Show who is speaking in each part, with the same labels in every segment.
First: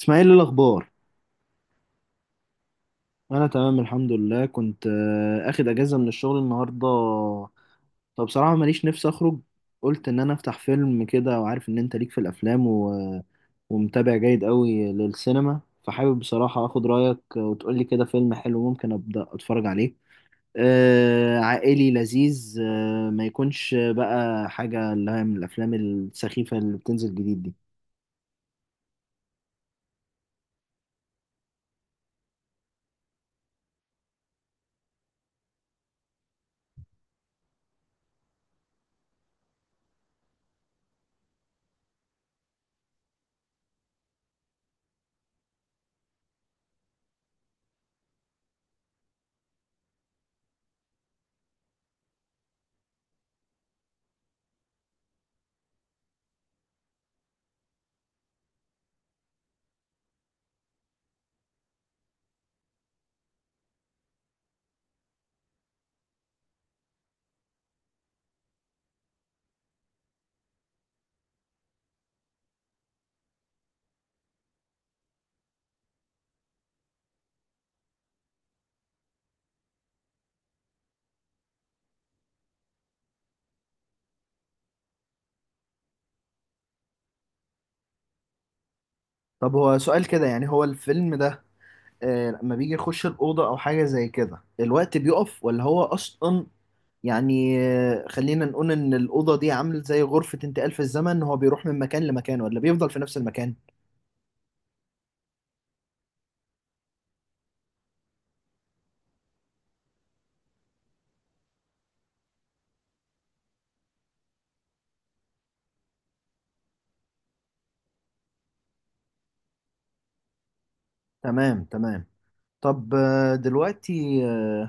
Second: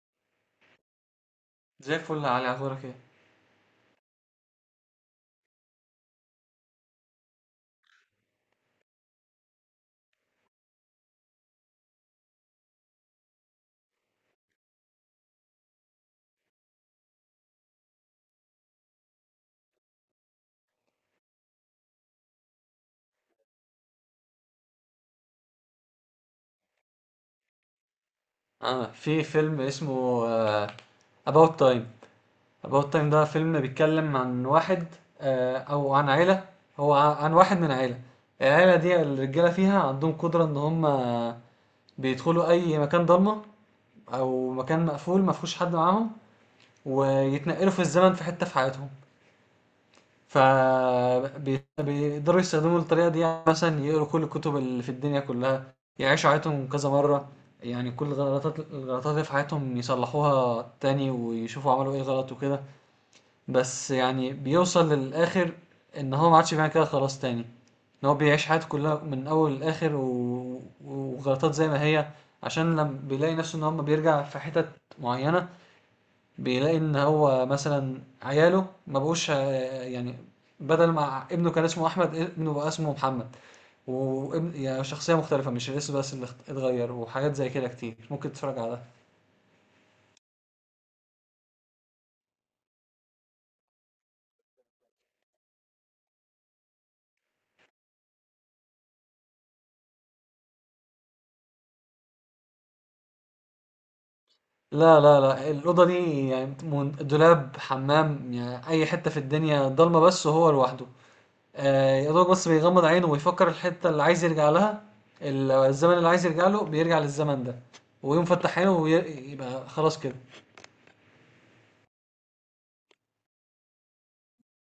Speaker 1: اسماعيل، إيه الاخبار؟
Speaker 2: زي الفل يا علي اخبارك ايه.
Speaker 1: انا تمام، الحمد لله. كنت اخد اجازه من الشغل النهارده. فبصراحه ماليش نفسي اخرج. قلت ان انا افتح فيلم كده، وعارف ان انت ليك في الافلام ومتابع جيد قوي للسينما، فحابب بصراحه اخد رايك وتقولي كده فيلم حلو ممكن ابدا اتفرج عليه. عائلي لذيذ، ما يكونش بقى حاجه اللي هي من الافلام السخيفه اللي بتنزل جديد دي.
Speaker 2: في فيلم اسمه About Time. About Time ده فيلم بيتكلم عن واحد، او عن عيلة. هو عن واحد من عيلة. العيلة دي الرجالة فيها عندهم قدرة ان هم بيدخلوا اي مكان ضلمة او مكان مقفول مفهوش حد معاهم، ويتنقلوا في الزمن في حتة في حياتهم. فبيقدروا يستخدموا الطريقة دي، يعني مثلا يقروا كل الكتب اللي في الدنيا كلها، يعيشوا حياتهم كذا مرة. يعني كل الغلطات، اللي في حياتهم يصلحوها تاني ويشوفوا عملوا ايه غلط وكده. بس يعني بيوصل للآخر إن هو ما عادش بيعمل كده خلاص تاني، إن هو بيعيش حياته كلها من أول لآخر وغلطات زي ما هي. عشان لما بيلاقي نفسه إن هو ما بيرجع في حتت معينة، بيلاقي ان هو مثلا عياله ما بقوش، يعني بدل ما ابنه كان اسمه احمد ابنه بقى اسمه محمد، وابن يعني شخصيه مختلفه، مش الاسم بس اللي اتغير، وحاجات زي كده كتير ممكن تتفرج على ده.
Speaker 1: طب هو سؤال كده، يعني هو الفيلم ده لما بيجي يخش الأوضة أو حاجة زي كده، الوقت بيقف ولا هو أصلا؟ يعني خلينا نقول إن الأوضة دي عامل زي غرفة انتقال في الزمن، هو بيروح من مكان لمكان ولا بيفضل في نفس المكان؟
Speaker 2: لا لا لا، الاوضه دي يعني دولاب حمام، يعني اي حته في الدنيا ضلمه بس وهو لوحده. يا دوب بس بيغمض عينه ويفكر الحته اللي عايز يرجع لها، الزمن اللي عايز يرجع له بيرجع للزمن ده، ويقوم فتح عينه ويبقى خلاص كده.
Speaker 1: تمام تمام. طب دلوقتي، آه،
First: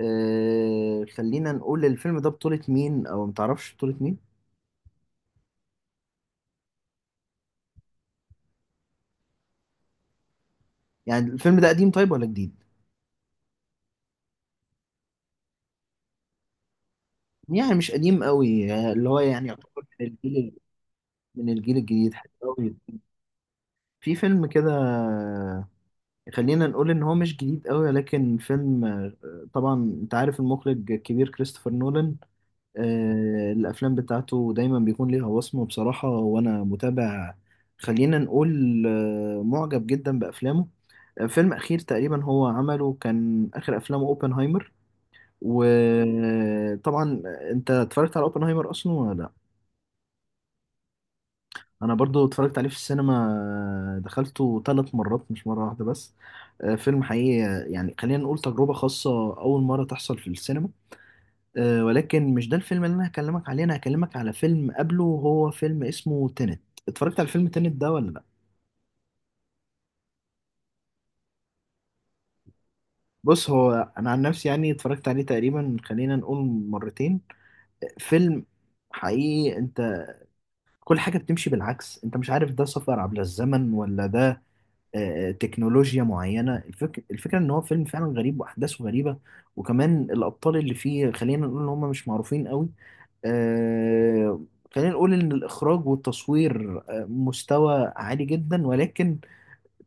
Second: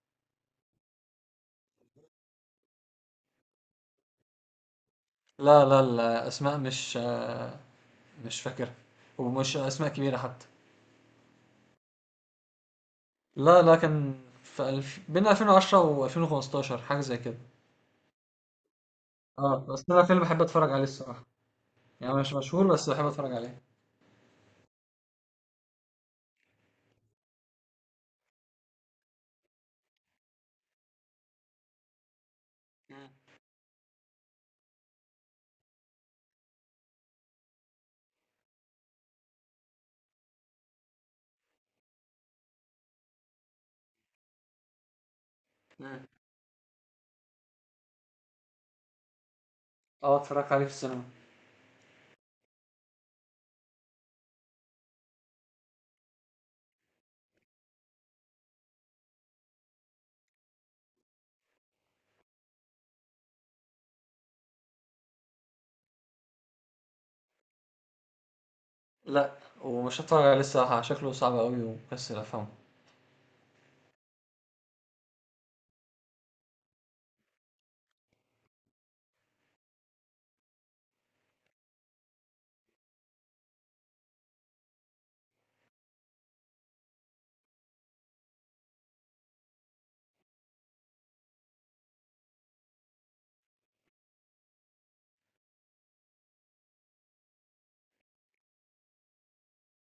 Speaker 1: آه، خلينا نقول الفيلم ده بطولة مين أو متعرفش بطولة مين؟
Speaker 2: لا لا، الأسماء مش فاكرها، ومش أسماء كبيرة حتى.
Speaker 1: يعني الفيلم ده قديم طيب ولا جديد؟
Speaker 2: لا لا كان في بين 2010 و2015 حاجة زي كده.
Speaker 1: يعني مش قديم قوي، اللي هو يعني
Speaker 2: اه
Speaker 1: يعتبر
Speaker 2: بس أنا
Speaker 1: من
Speaker 2: فيلم بحب
Speaker 1: الجيل.
Speaker 2: أتفرج عليه الصراحة،
Speaker 1: من الجيل الجديد،
Speaker 2: يعني
Speaker 1: حلو
Speaker 2: مش مشهور
Speaker 1: قوي.
Speaker 2: بس بحب أتفرج عليه.
Speaker 1: في فيلم كده، خلينا نقول ان هو مش جديد قوي، لكن فيلم طبعا انت عارف المخرج الكبير كريستوفر نولان.
Speaker 2: مم.
Speaker 1: الافلام بتاعته دايما بيكون ليها وصمة بصراحة، وانا متابع. خلينا نقول معجب جدا بافلامه. فيلم اخير تقريبا هو عمله كان اخر افلامه اوبنهايمر.
Speaker 2: مم.
Speaker 1: وطبعا انت اتفرجت على اوبنهايمر اصلا ولا؟
Speaker 2: اه اتفرجت عليه في السينما.
Speaker 1: انا برضو اتفرجت عليه في السينما، دخلته 3 مرات مش مرة واحدة بس. فيلم حقيقي، يعني خلينا نقول تجربة خاصة اول مرة تحصل في السينما. ولكن مش ده الفيلم اللي انا هكلمك عليه، انا هكلمك على فيلم قبله وهو فيلم اسمه تينت. اتفرجت على فيلم تينت ده ولا لا؟
Speaker 2: لا، ومش هتفرج عليه الصراحة، شكله صعب أوي ومكسل أفهمه.
Speaker 1: بص هو، انا عن نفسي يعني اتفرجت عليه تقريبا خلينا نقول مرتين. فيلم حقيقي، انت كل حاجة بتمشي بالعكس، انت مش عارف ده سفر عبر الزمن ولا ده تكنولوجيا معينة. الفكرة ان هو فيلم فعلا غريب واحداثه غريبة. وكمان الابطال اللي فيه، خلينا نقول ان هم مش معروفين قوي. آه، خلينا نقول ان الاخراج والتصوير مستوى عالي جدا، ولكن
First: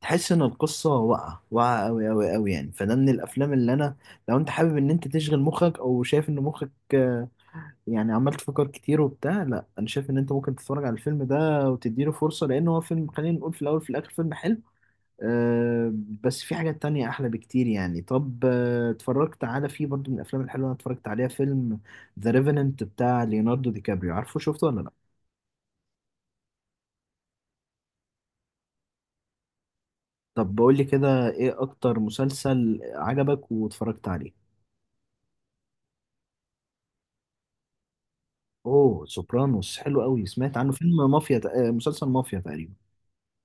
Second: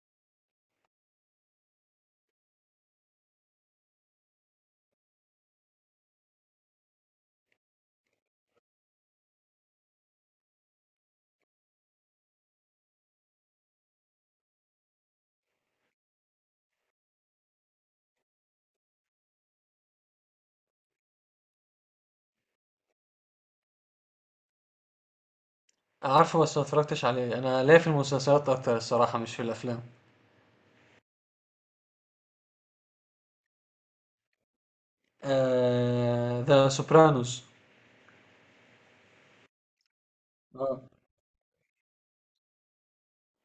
Speaker 1: تحس ان القصة واقعة واقعة قوي قوي قوي، يعني فده من الافلام اللي انا، لو انت حابب ان انت تشغل مخك او شايف ان مخك يعني عمال تفكر كتير وبتاع، لا انا شايف ان انت ممكن تتفرج على الفيلم ده وتديله فرصة، لان هو فيلم، خلينا نقول في الاول في الاخر فيلم حلو. أه بس في حاجات تانية أحلى بكتير. يعني طب اتفرجت على، في برضو من الأفلام الحلوة أنا اتفرجت عليها، فيلم ذا ريفننت بتاع ليوناردو دي كابريو، عارفه؟ شفته ولا لأ؟
Speaker 2: عارفه بس ما اتفرجتش عليه، أنا ليا في المسلسلات أكتر الصراحة مش في الأفلام.
Speaker 1: طب بقول لي كده إيه أكتر مسلسل عجبك واتفرجت عليه؟
Speaker 2: آه... ذا سوبرانوس.
Speaker 1: أوه، سوبرانوس حلو قوي، سمعت عنه. فيلم مافيا، مسلسل مافيا تقريبا.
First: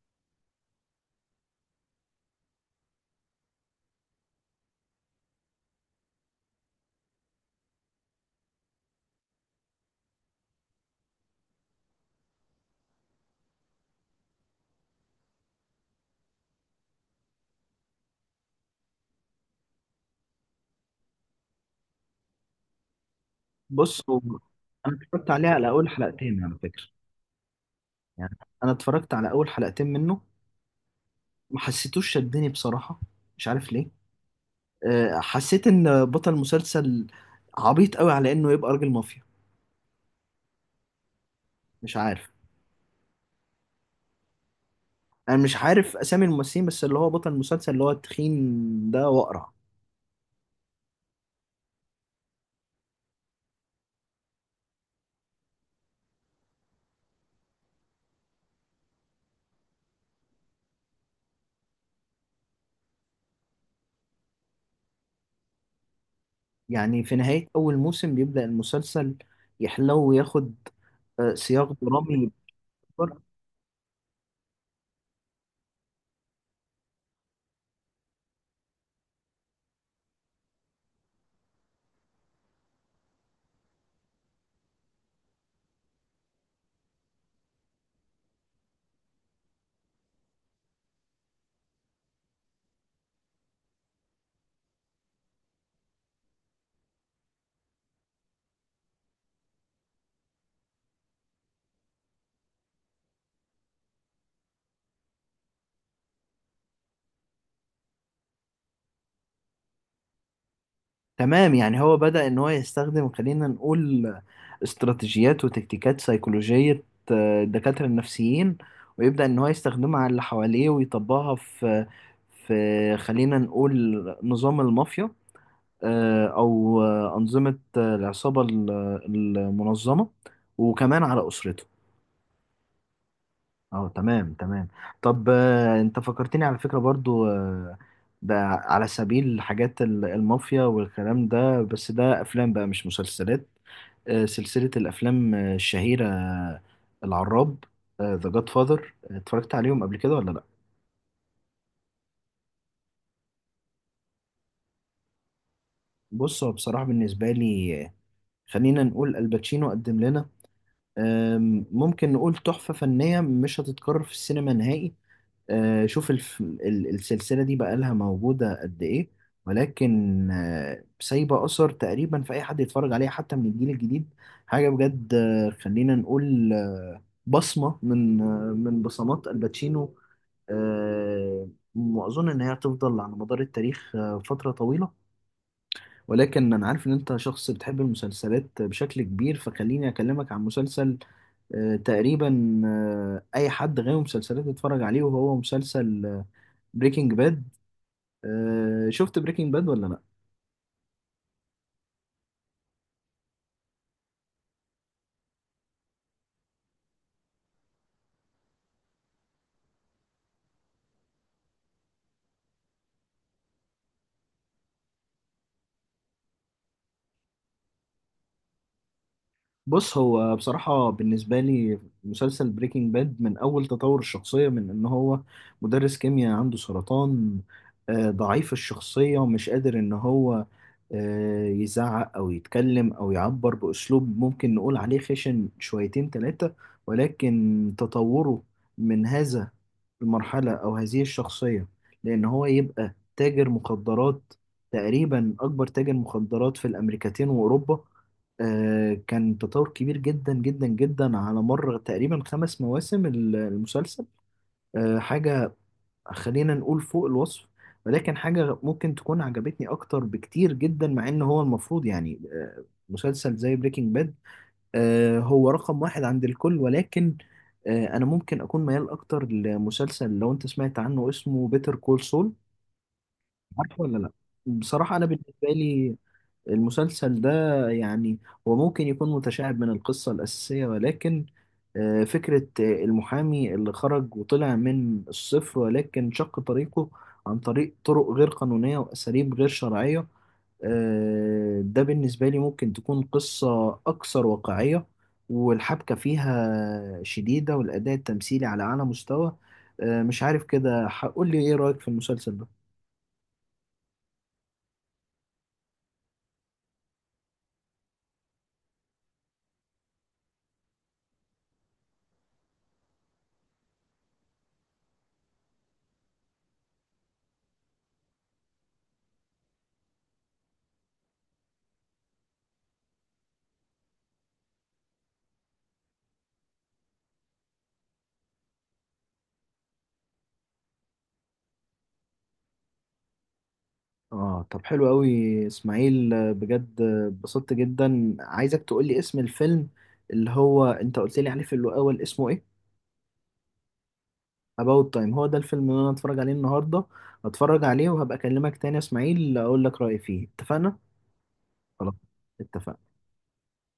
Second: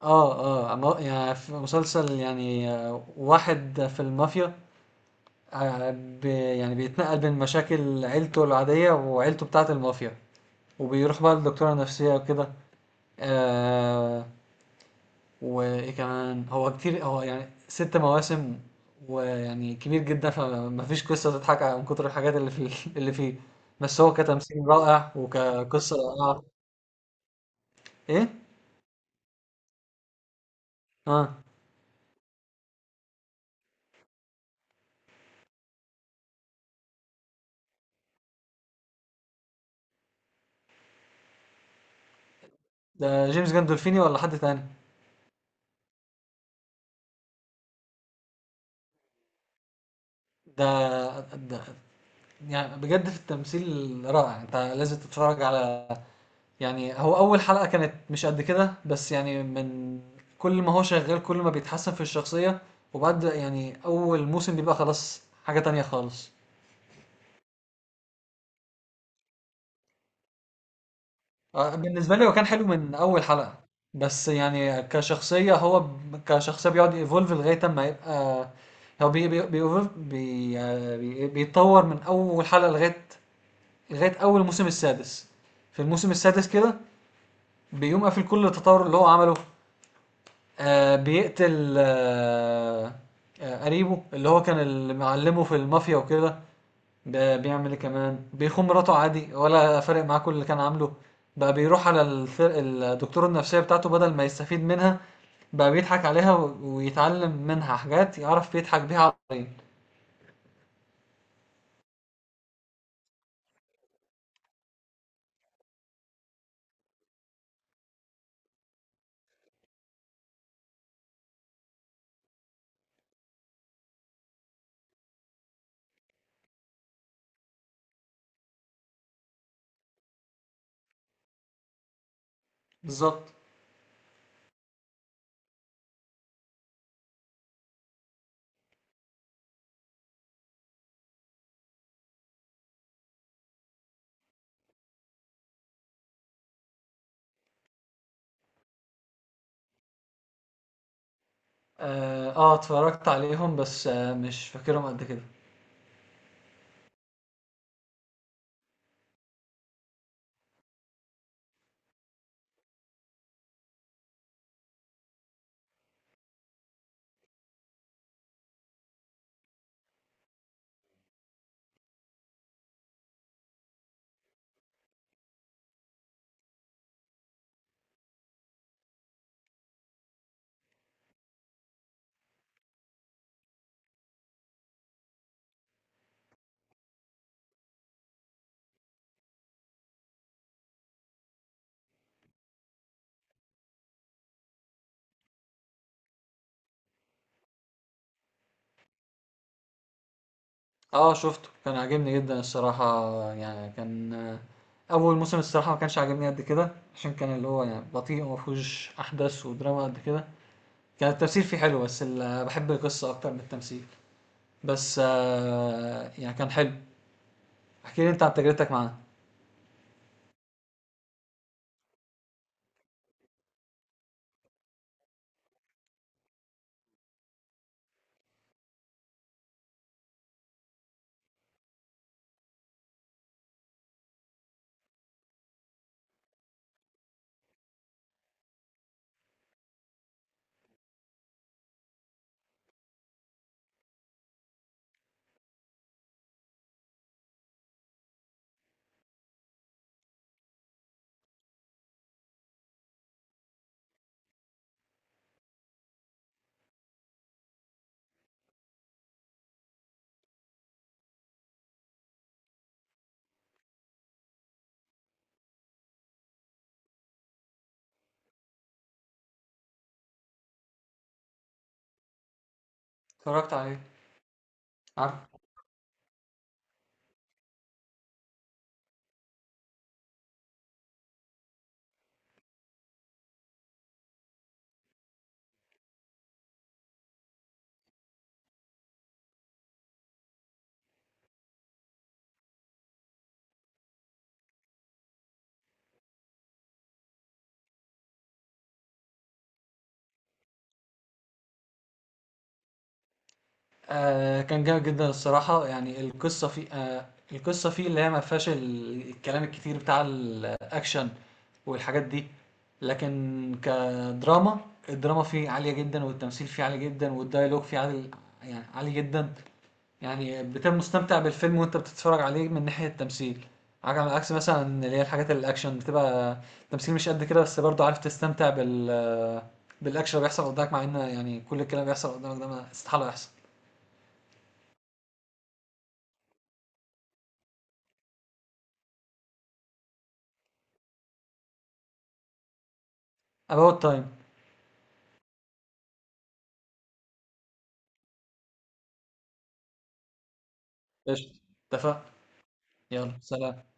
Speaker 2: اه. اه يعني في مسلسل، يعني واحد في المافيا، آه، يعني بيتنقل بين مشاكل عيلته العادية وعيلته بتاعة المافيا، وبيروح بقى للدكتورة النفسية وكده. آه، وإيه كمان، هو كتير، هو يعني ست مواسم ويعني كبير جدا، فمفيش قصة تضحك من كتر الحاجات اللي فيه اللي فيه. بس
Speaker 1: بص
Speaker 2: هو
Speaker 1: هو،
Speaker 2: كتمثيل
Speaker 1: أنا
Speaker 2: رائع
Speaker 1: اتفرجت عليه على أول
Speaker 2: وكقصة رائعة.
Speaker 1: حلقتين على فكرة.
Speaker 2: إيه؟
Speaker 1: يعني أنا اتفرجت على أول حلقتين منه.
Speaker 2: اه.
Speaker 1: ما حسيتوش شدني بصراحة. مش عارف ليه. حسيت ان بطل المسلسل عبيط قوي على انه يبقى راجل مافيا. مش عارف.
Speaker 2: ده جيمس جandolfini ولا حد تاني؟
Speaker 1: انا مش عارف اسامي الممثلين، بس اللي هو بطل المسلسل اللي هو التخين ده واقرع.
Speaker 2: ده ده يعني بجد في التمثيل رائع، انت لازم تتفرج على، يعني هو اول حلقة كانت مش قد كده، بس يعني من كل ما هو شغال كل ما بيتحسن في الشخصية، وبعد يعني اول موسم بيبقى خلاص حاجة تانية خالص.
Speaker 1: يعني في نهاية اول موسم بيبدأ المسلسل يحلو وياخد سياق
Speaker 2: بالنسبة لي
Speaker 1: درامي.
Speaker 2: هو كان حلو من اول حلقة، بس يعني كشخصية هو كشخصية بيقعد يفولف لغاية ما يبقى، هو بي بي بي evolve- بي آه، بي- بيتطور من اول حلقة لغاية اول موسم السادس. في الموسم السادس كده بيقوم قافل كل التطور اللي هو عمله. بيقتل، قريبه اللي هو كان اللي معلمه في المافيا وكده. ده بيعمل ايه كمان، بيخون مراته عادي ولا فارق معاه كل اللي كان عامله، بقى بيروح على الفرق الدكتور النفسية بتاعته، بدل ما يستفيد منها بقى بيضحك عليها ويتعلم منها حاجات يعرف يضحك بيها على.
Speaker 1: تمام، يعني هو بدأ ان هو يستخدم، خلينا نقول، استراتيجيات وتكتيكات سيكولوجية الدكاترة النفسيين، ويبدأ ان هو يستخدمها على اللي حواليه ويطبقها في خلينا نقول نظام المافيا، او أنظمة العصابة المنظمة، وكمان على أسرته.
Speaker 2: بالظبط.
Speaker 1: اه، تمام تمام. طب انت فكرتني على فكرة برضو، ده على سبيل حاجات المافيا والكلام ده، بس ده افلام بقى مش مسلسلات. سلسلة الافلام الشهيرة، العراب، ذا جاد فاذر، اتفرجت عليهم قبل كده ولا لا؟
Speaker 2: اه، اتفرجت عليهم بس آه مش فاكرهم قد كده.
Speaker 1: بص هو بصراحة بالنسبة لي، خلينا نقول الباتشينو قدم لنا، ممكن نقول تحفة فنية مش هتتكرر في السينما نهائي. شوف السلسلة دي بقالها موجودة قد إيه، ولكن سايبة أثر تقريبا في أي حد يتفرج عليها حتى من الجيل الجديد. حاجة بجد، خلينا نقول بصمة من بصمات الباتشينو، آه، وأظن إن هي هتفضل على مدار التاريخ فترة طويلة. ولكن أنا عارف إن أنت شخص بتحب المسلسلات بشكل كبير، فخليني أكلمك عن مسلسل تقريبا اي حد غاوي مسلسلات يتفرج عليه، وهو مسلسل بريكنج باد. شفت بريكنج باد ولا لا؟
Speaker 2: آه شُفته، كان عاجبني جدًا الصراحة، يعني كان، أول موسم الصراحة ما كانش عاجبني قد كده، عشان كان اللي هو يعني بطيء وما فيهوش أحداث ودراما قد كده، كان التمثيل فيه حلو، بس ال باحب القصة أكتر من التمثيل، بس آه يعني كان حلو. احكِ لي أنت عن تجربتك معاه.
Speaker 1: بص هو بصراحة بالنسبة لي، مسلسل بريكنج باد من أول تطور الشخصية، من إن هو مدرس كيمياء عنده سرطان، ضعيف الشخصية ومش قادر إن هو يزعق أو يتكلم أو يعبر بأسلوب ممكن نقول عليه خشن شويتين تلاتة، ولكن تطوره من هذا المرحلة أو هذه الشخصية لأن هو يبقى تاجر مخدرات، تقريبا أكبر تاجر مخدرات في الأمريكتين وأوروبا. كان تطور كبير جدا جدا جدا على مر تقريبا 5 مواسم المسلسل. حاجة خلينا نقول فوق الوصف. ولكن حاجة ممكن تكون عجبتني أكتر بكتير جدا، مع إن هو المفروض يعني مسلسل زي بريكنج باد هو رقم واحد عند الكل، ولكن أنا ممكن أكون ميال أكتر لمسلسل، لو أنت سمعت عنه، اسمه بيتر كول سول.
Speaker 2: اتفرجت على إيه؟
Speaker 1: عارفه ولا لأ؟ بصراحة أنا
Speaker 2: عارفه؟
Speaker 1: بالنسبة لي، المسلسل ده يعني هو ممكن يكون متشعب من القصة الأساسية، ولكن فكرة المحامي اللي خرج وطلع من الصفر، ولكن شق طريقه عن طريق طرق غير قانونية وأساليب غير شرعية. ده بالنسبة لي ممكن تكون قصة أكثر واقعية، والحبكة فيها شديدة، والأداء التمثيلي على أعلى مستوى. مش عارف، كده هقول لي إيه رأيك في المسلسل ده؟
Speaker 2: آه كان جامد جدا الصراحة، يعني القصة فيه اللي هي ما فيهاش الكلام الكتير بتاع الأكشن والحاجات دي، لكن كدراما الدراما فيه عالية جدا، والتمثيل فيه عالي جدا، والديالوج فيه عالي، يعني عالي جدا. يعني بتبقى مستمتع بالفيلم وانت بتتفرج عليه من ناحية التمثيل، على عكس مثلا اللي هي الحاجات الأكشن بتبقى تمثيل مش قد كده، بس برضه عارف تستمتع بالأكشن اللي بيحصل قدامك، مع إن يعني كل الكلام اللي بيحصل قدامك ده ما استحالة يحصل.
Speaker 1: اه، طب حلو قوي. اسماعيل، بجد اتبسطت جدا. عايزك تقول لي اسم الفيلم اللي هو انت قلت لي عليه في الاول، اسمه ايه؟
Speaker 2: About Time.
Speaker 1: About Time، هو ده الفيلم اللي انا هتفرج عليه النهارده. هتفرج عليه وهبقى اكلمك تاني يا اسماعيل، اقول لك رأيي فيه. اتفقنا؟
Speaker 2: قشطة،
Speaker 1: خلاص،
Speaker 2: اتفقنا.
Speaker 1: اتفقنا.
Speaker 2: يلا سلام.